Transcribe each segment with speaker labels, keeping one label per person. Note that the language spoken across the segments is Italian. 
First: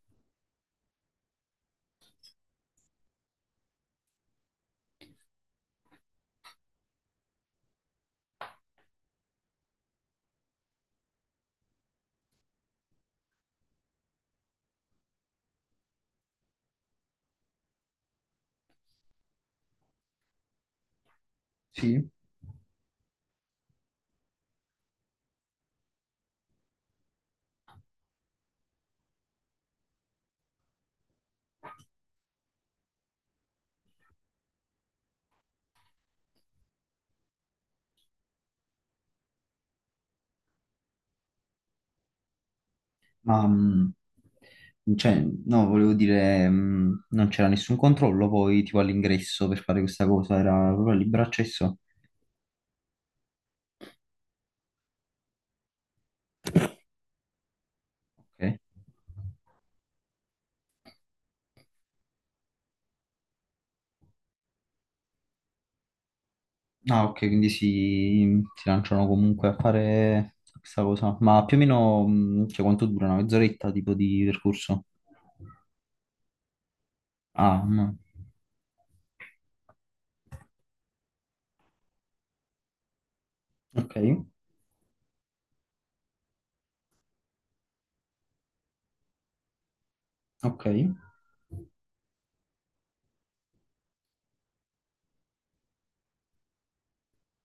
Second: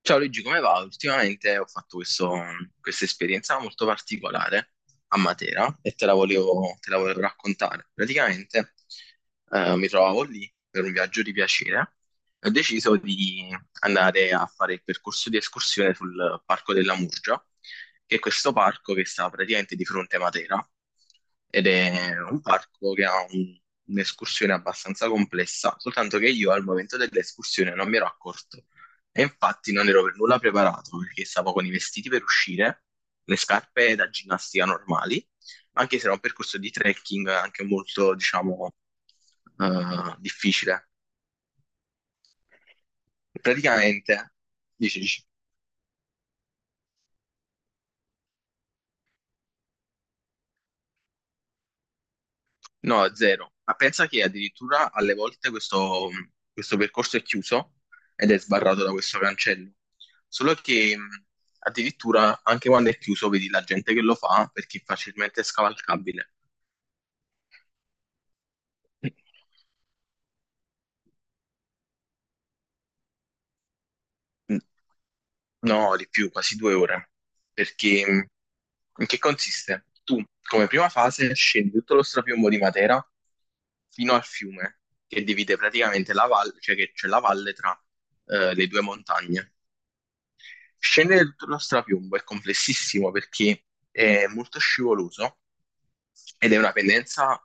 Speaker 1: Ciao Luigi, come va? Ultimamente ho fatto questa esperienza molto particolare a Matera e te la volevo raccontare. Praticamente mi trovavo lì per un viaggio di piacere e ho deciso di andare a fare il percorso di escursione sul Parco della Murgia, che è questo parco che sta praticamente di fronte a Matera ed
Speaker 2: Sì,
Speaker 1: è un parco che ha un'escursione abbastanza complessa, soltanto che io al momento dell'escursione non mi ero accorto e infatti non ero per nulla preparato perché stavo con i vestiti per uscire, le scarpe da ginnastica normali, anche se era un percorso di trekking anche molto, diciamo, difficile.
Speaker 2: ma
Speaker 1: Praticamente, dici,
Speaker 2: cioè,
Speaker 1: dici,
Speaker 2: no, volevo dire, non c'era nessun controllo poi tipo all'ingresso per fare questa cosa, era proprio libero accesso.
Speaker 1: no, zero. Ma pensa che addirittura alle volte questo percorso è chiuso ed è
Speaker 2: Ok.
Speaker 1: sbarrato da questo cancello. Solo che addirittura anche quando è chiuso vedi la gente che lo fa perché è facilmente scavalcabile.
Speaker 2: Ah, ok, quindi si lanciano comunque a fare questa cosa. Ma più o meno, cioè, quanto dura? Una mezz'oretta tipo di
Speaker 1: Mm.
Speaker 2: percorso?
Speaker 1: No, di più, quasi due ore.
Speaker 2: Ah, mm.
Speaker 1: Perché in che consiste? Tu, come prima fase, scendi tutto lo strapiombo di Matera
Speaker 2: Ok,
Speaker 1: fino al fiume, che divide praticamente la valle, cioè che c'è la valle tra le due montagne.
Speaker 2: ok,
Speaker 1: Scendere tutto lo strapiombo è complessissimo perché è molto scivoloso ed è una pendenza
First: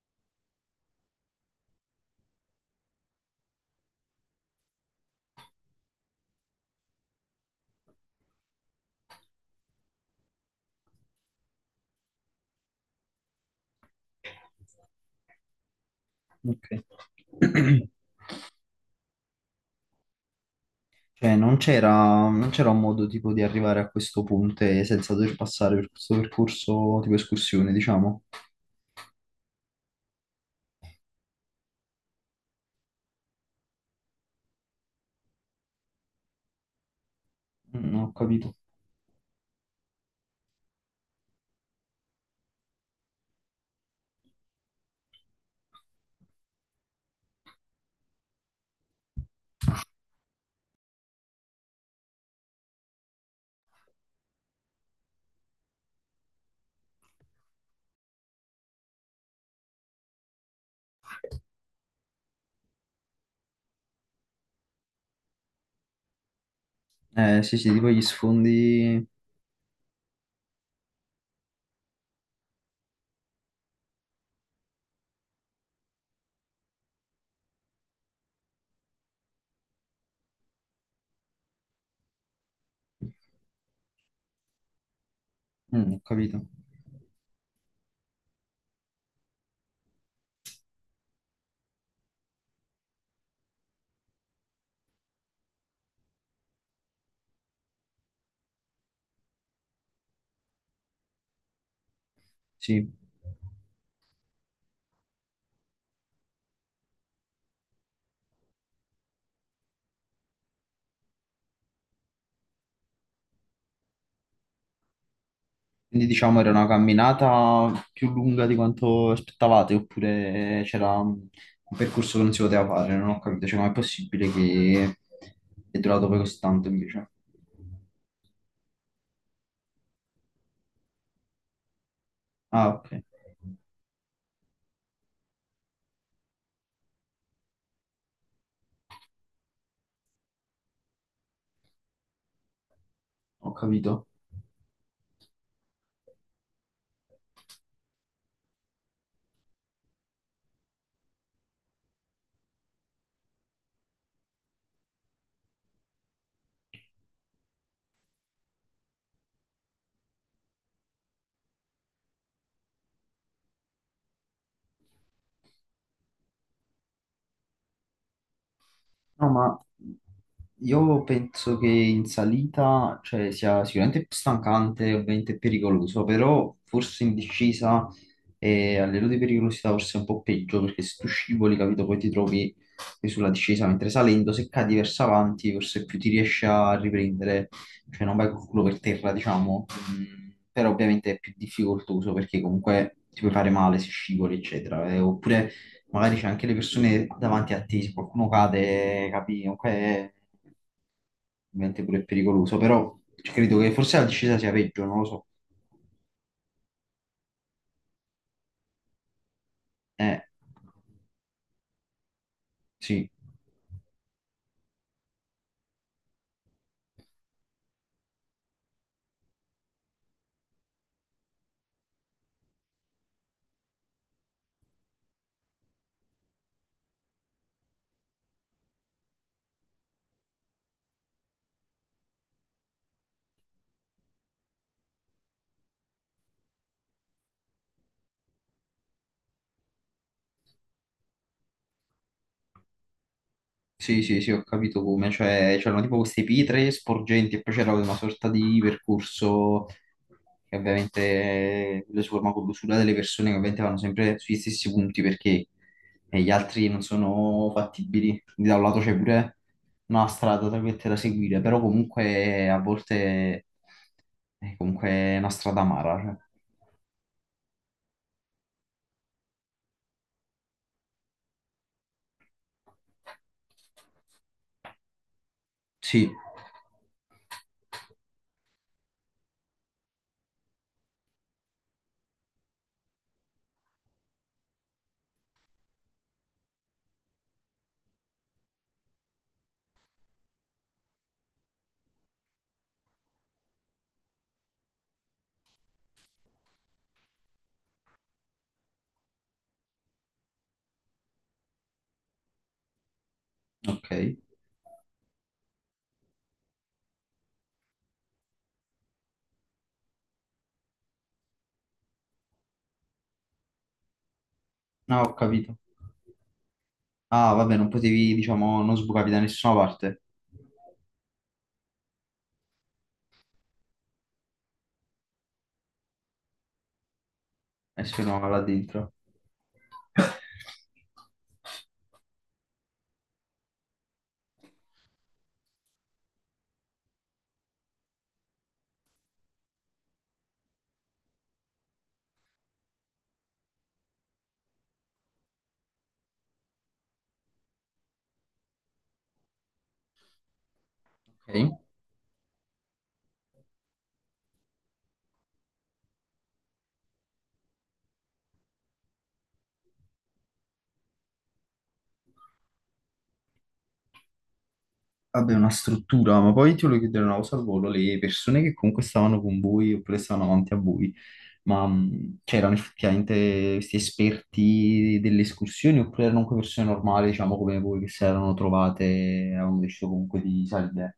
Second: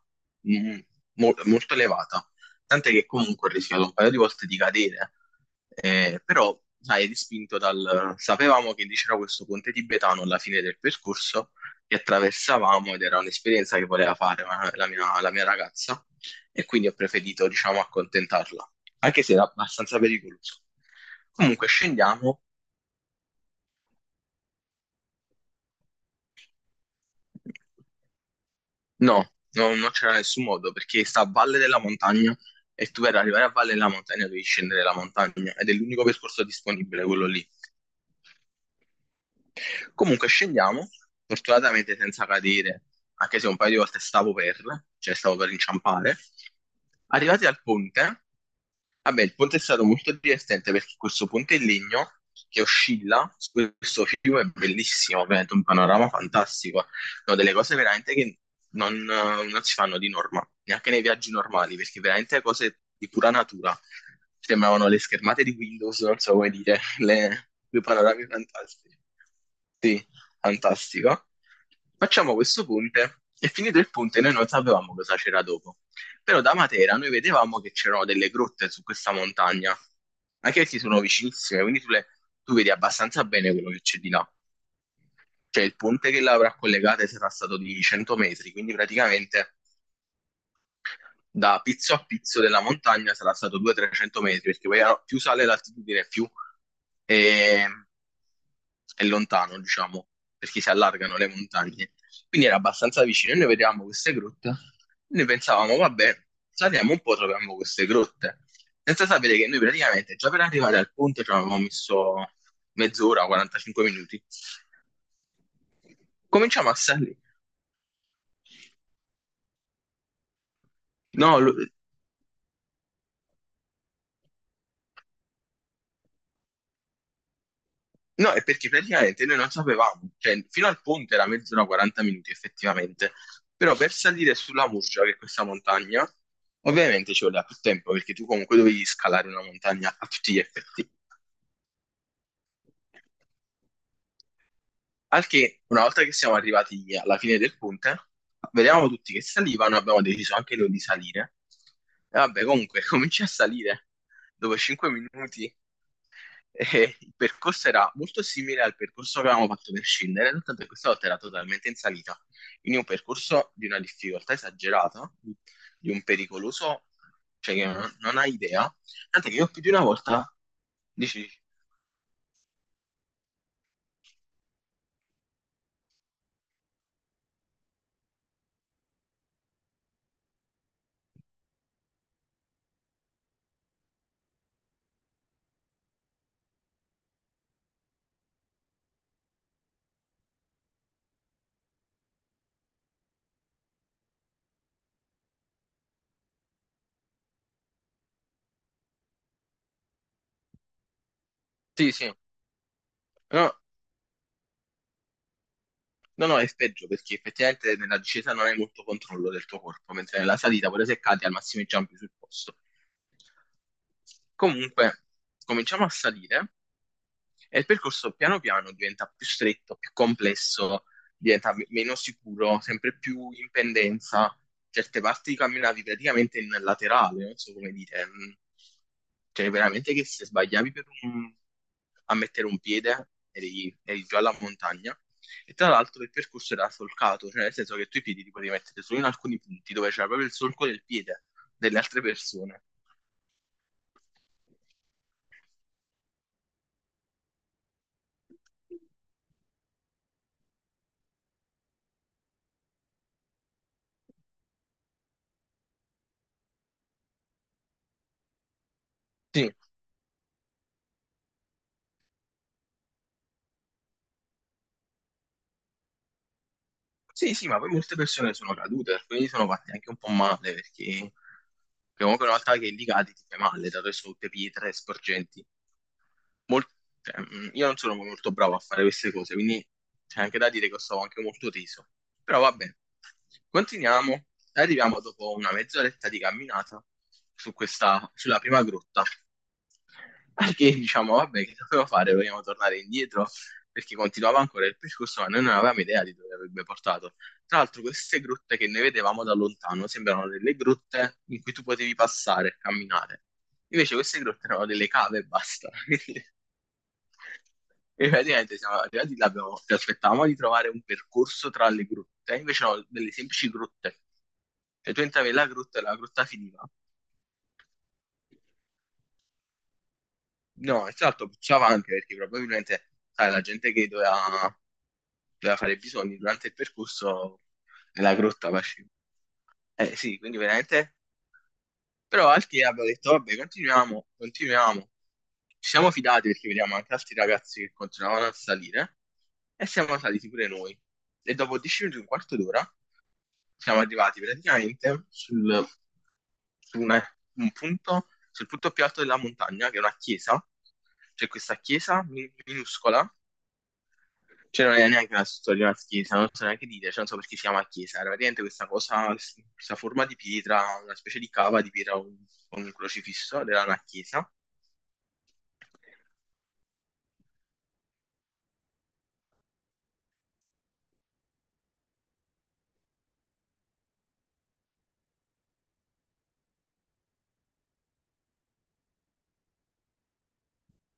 Speaker 1: mm, molto elevata, tant'è che comunque ho rischiato un paio di volte di cadere, però sai, è dispinto dal... Sapevamo che c'era questo ponte tibetano alla fine del percorso che attraversavamo ed era un'esperienza che voleva la la mia ragazza
Speaker 2: ok.
Speaker 1: e quindi ho preferito, diciamo, accontentarla, anche se era abbastanza pericoloso.
Speaker 2: Cioè, non
Speaker 1: Comunque
Speaker 2: c'era
Speaker 1: scendiamo.
Speaker 2: non c'era un modo tipo di arrivare a questo punto e senza dover passare per questo percorso tipo escursione, diciamo.
Speaker 1: No, no, non c'era nessun modo perché sta a valle della montagna e tu per arrivare a valle della montagna devi scendere la montagna ed è l'unico percorso disponibile, quello lì.
Speaker 2: Mm, ho capito.
Speaker 1: Comunque scendiamo, fortunatamente senza cadere, anche se un paio di volte cioè stavo per inciampare. Arrivati al ponte, vabbè, il ponte è stato molto divertente perché questo ponte in legno che oscilla su questo fiume è bellissimo, ovviamente un panorama fantastico. No, delle cose veramente che non si fanno di norma, neanche nei viaggi normali, perché veramente cose di pura natura. Sembravano le schermate di Windows, non so come dire,
Speaker 2: Sì, sì,
Speaker 1: due
Speaker 2: tipo gli
Speaker 1: panorami fantastici.
Speaker 2: sfondi.
Speaker 1: Sì, fantastico. Facciamo questo ponte e finito il ponte noi non sapevamo cosa c'era dopo. Però da Matera noi vedevamo che c'erano delle grotte su questa montagna, anche se sono vicinissime, quindi tu vedi abbastanza bene quello che c'è di là. Cioè il
Speaker 2: Mm, ho
Speaker 1: ponte che
Speaker 2: capito,
Speaker 1: l'avrà collegata sarà stato di 100 metri, quindi praticamente da pizzo a pizzo della montagna sarà stato 200-300 metri, perché poi più sale l'altitudine, più è, è lontano, diciamo, perché si allargano le montagne. Quindi era
Speaker 2: sì.
Speaker 1: abbastanza vicino. E noi vedevamo queste grotte, noi pensavamo, vabbè, saliamo un po', troviamo queste grotte. Senza sapere che noi praticamente già per arrivare al ponte ci avevamo messo mezz'ora, 45 minuti.
Speaker 2: Quindi diciamo era una
Speaker 1: Cominciamo a salire.
Speaker 2: camminata più lunga di quanto aspettavate, oppure c'era un
Speaker 1: No, lo-
Speaker 2: percorso che non si poteva fare, non ho capito, cioè com'è possibile che è durato poi così tanto invece?
Speaker 1: No, è perché praticamente noi non sapevamo, cioè fino al ponte era mezz'ora 40 minuti
Speaker 2: Ah, ok,
Speaker 1: effettivamente, però per salire sulla Murgia, che è questa montagna, ovviamente ci voleva più tempo perché tu comunque dovevi scalare una montagna a tutti gli effetti.
Speaker 2: ho capito.
Speaker 1: Al che una volta che siamo arrivati alla fine del ponte, vedevamo tutti che salivano, abbiamo deciso anche noi di salire. E vabbè, comunque cominci a salire dopo 5 minuti. E il percorso era molto simile al percorso che avevamo fatto per scendere, soltanto che questa volta era totalmente in salita. Quindi un percorso di una difficoltà esagerata, di un pericoloso, cioè che non hai idea.
Speaker 2: No,
Speaker 1: Tanto che io più
Speaker 2: ma
Speaker 1: di una volta
Speaker 2: io
Speaker 1: dici,
Speaker 2: penso che in salita, cioè, sia sicuramente più stancante e ovviamente pericoloso, però forse in discesa e a livello di pericolosità forse è un po' peggio, perché se tu scivoli, capito, poi ti trovi che sulla discesa, mentre salendo, se cadi verso avanti, forse più ti riesci a riprendere, cioè non vai col culo per terra, diciamo. Mm, però ovviamente è più difficoltoso perché comunque ti puoi fare male se scivoli, eccetera. Oppure magari c'è anche le persone davanti a te, se qualcuno cade, capi, comunque è ovviamente
Speaker 1: sì,
Speaker 2: pure
Speaker 1: sì,
Speaker 2: pericoloso, però
Speaker 1: no,
Speaker 2: credo che forse la discesa sia peggio, non lo so.
Speaker 1: no, è peggio perché effettivamente nella discesa non hai molto controllo del tuo corpo, mentre
Speaker 2: Eh,
Speaker 1: nella salita, pure se cadi, al massimo i giampi sul posto.
Speaker 2: sì.
Speaker 1: Comunque, cominciamo a salire. E il percorso piano piano diventa più stretto, più complesso, diventa meno sicuro, sempre più in pendenza. Certe parti camminavi praticamente in laterale, non so come dire. Cioè, veramente che se sbagliavi a mettere un piede eri già alla montagna. E tra l'altro il percorso era solcato, cioè nel senso che tu i piedi li potevi mettere solo in alcuni punti dove c'era proprio il solco del piede delle altre persone.
Speaker 2: Sì, sì, sì, ho capito come, cioè c'erano tipo queste pietre sporgenti e poi c'era una sorta di percorso che ovviamente lo si forma con l'usura delle persone che ovviamente vanno sempre sugli stessi punti perché gli altri non sono fattibili, quindi da un lato c'è pure
Speaker 1: Sì,
Speaker 2: una strada tra virgolette, da seguire, però comunque a volte è comunque una strada amara, cioè.
Speaker 1: sì, sì, ma poi molte persone sono cadute, quindi sono fatte anche un po' male, perché comunque una volta che li cadi ti fai male, dato che sono tutte pietre sporgenti.
Speaker 2: Sì,
Speaker 1: Mol- cioè, io non sono molto bravo a fare queste cose, quindi c'è anche da dire che stavo anche molto teso. Però va bene, continuiamo. Arriviamo dopo una mezz'oretta di camminata su sulla prima grotta, perché diciamo, vabbè, che dovevo fare? Vogliamo tornare indietro, perché continuava ancora il percorso, ma noi non avevamo idea di dove avrebbe portato. Tra l'altro, queste grotte che noi vedevamo da lontano sembrano delle grotte in cui tu potevi passare e camminare.
Speaker 2: ok,
Speaker 1: Invece queste grotte erano delle cave e basta. E praticamente siamo arrivati là, ci aspettavamo di trovare un percorso tra le grotte, invece no, delle semplici grotte. Cioè
Speaker 2: no,
Speaker 1: tu
Speaker 2: ho
Speaker 1: entravi nella
Speaker 2: capito.
Speaker 1: grotta e la grotta finiva.
Speaker 2: Ah, vabbè, non potevi, diciamo, non sbucavi da nessuna parte.
Speaker 1: No, esatto, puzzava anche perché probabilmente, sai, la gente doveva fare i bisogni durante il percorso
Speaker 2: E se no,
Speaker 1: nella
Speaker 2: là
Speaker 1: grotta
Speaker 2: dentro.
Speaker 1: faceva. Eh sì, quindi veramente però altri abbiamo detto, vabbè, continuiamo, continuiamo. Ci siamo fidati perché vediamo anche altri ragazzi che continuavano a salire e siamo saliti pure noi. E dopo 10 minuti, un quarto d'ora, siamo arrivati praticamente su una- un punto, sul punto più alto della montagna, che è una chiesa. C'è questa
Speaker 2: Ok.
Speaker 1: minuscola, cioè non è neanche una storia di una chiesa, non so neanche dire, cioè non so perché si chiama chiesa, era praticamente questa cosa, questa forma di pietra, una specie di cava di pietra con un crocifisso, ed era una chiesa.
Speaker 2: Vabbè, una struttura, ma poi ti volevo chiedere una cosa al volo, le persone che comunque stavano con voi oppure stavano avanti a voi, ma c'erano effettivamente questi esperti delle escursioni oppure erano comunque persone normali, diciamo come voi, che si erano trovate e avevano deciso comunque di salire?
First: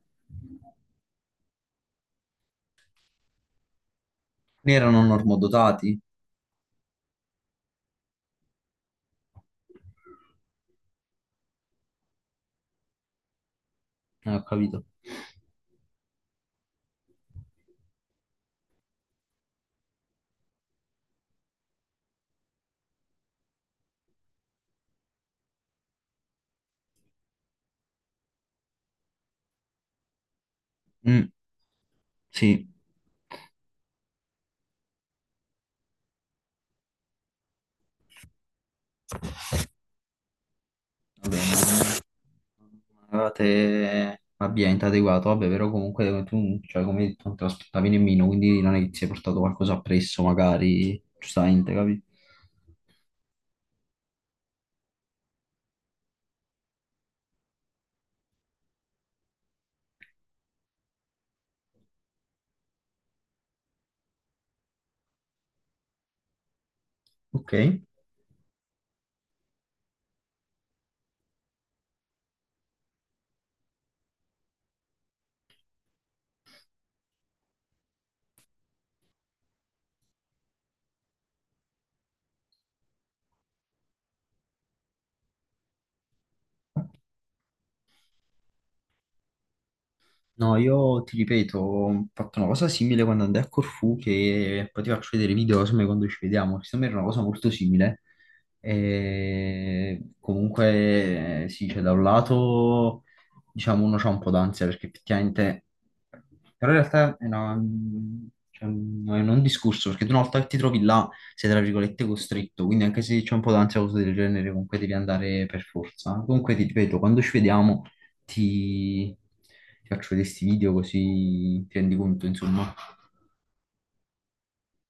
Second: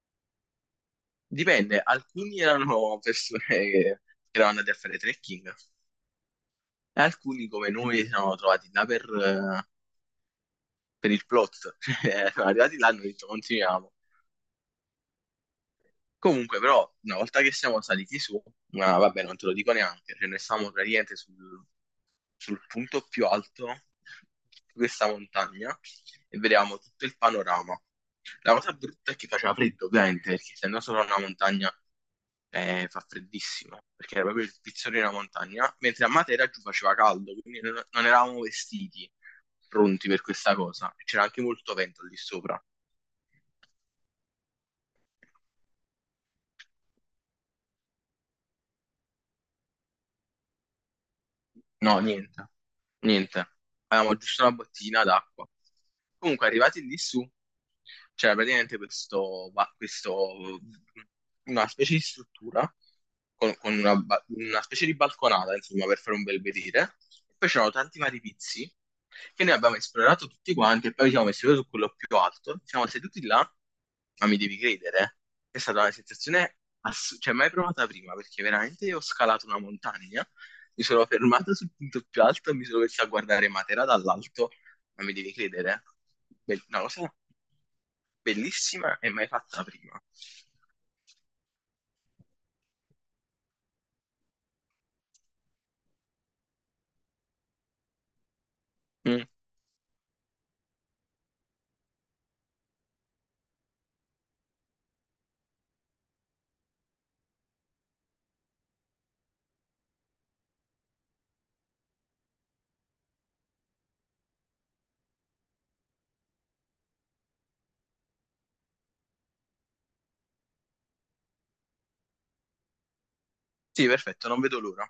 Speaker 1: Dipende, alcuni erano persone che erano andate
Speaker 2: Ne
Speaker 1: a fare
Speaker 2: erano
Speaker 1: trekking
Speaker 2: normodotati?
Speaker 1: e alcuni come noi si sono trovati là per il plot. Cioè, sono arrivati là e hanno detto continuiamo.
Speaker 2: Ho capito.
Speaker 1: Comunque però una volta che siamo saliti su, ma vabbè non te lo dico neanche, cioè noi stavamo praticamente sul punto più alto di questa montagna e vedevamo tutto il panorama. La cosa brutta è che faceva freddo, ovviamente, perché essendo solo una
Speaker 2: Mm,
Speaker 1: montagna
Speaker 2: sì.
Speaker 1: fa freddissimo, perché era proprio il pizzone di una montagna, mentre a Matera giù faceva caldo, quindi non eravamo vestiti pronti per questa cosa. C'era
Speaker 2: Vabbè,
Speaker 1: anche molto
Speaker 2: ma-
Speaker 1: vento lì sopra.
Speaker 2: allora te abbienti adeguato, vabbè, però comunque tu, cioè, come hai detto, non te lo aspettavi nemmeno, quindi non è che ti sei portato qualcosa appresso, magari, giustamente,
Speaker 1: No,
Speaker 2: capi?
Speaker 1: niente, niente. Avevamo giusto una bottiglina d'acqua. Comunque, arrivati lì su, c'era praticamente una specie di struttura con una specie di balconata, insomma, per fare un bel vedere. E poi
Speaker 2: Ok.
Speaker 1: c'erano tanti vari pizzi che noi abbiamo esplorato tutti quanti e poi ci siamo messi proprio su quello più alto. Siamo seduti là, ma mi devi credere, eh, è stata una sensazione assurda, cioè mai provata prima, perché veramente io ho scalato una montagna, mi sono fermato sul punto più alto, e mi sono messo a guardare Matera dall'alto, ma mi devi credere, una cosa bellissima e mai fatta prima.
Speaker 2: No, io ti ripeto, ho fatto una cosa simile quando andai a Corfù, che poi ti faccio vedere i video insomma, quando ci vediamo, insomma era una cosa molto simile.
Speaker 1: Mm.
Speaker 2: E comunque sì, cioè, da un lato diciamo uno c'ha un po' d'ansia perché effettivamente, però in realtà è, cioè, non è un discorso, perché tu una volta che ti trovi là sei tra virgolette costretto, quindi anche se c'è un po' d'ansia o cose del genere comunque devi andare per forza. Comunque ti ripeto, quando ci vediamo ti, ti faccio vedere questi video così ti rendi conto, insomma.
Speaker 1: Sì, perfetto, non vedo l'ora.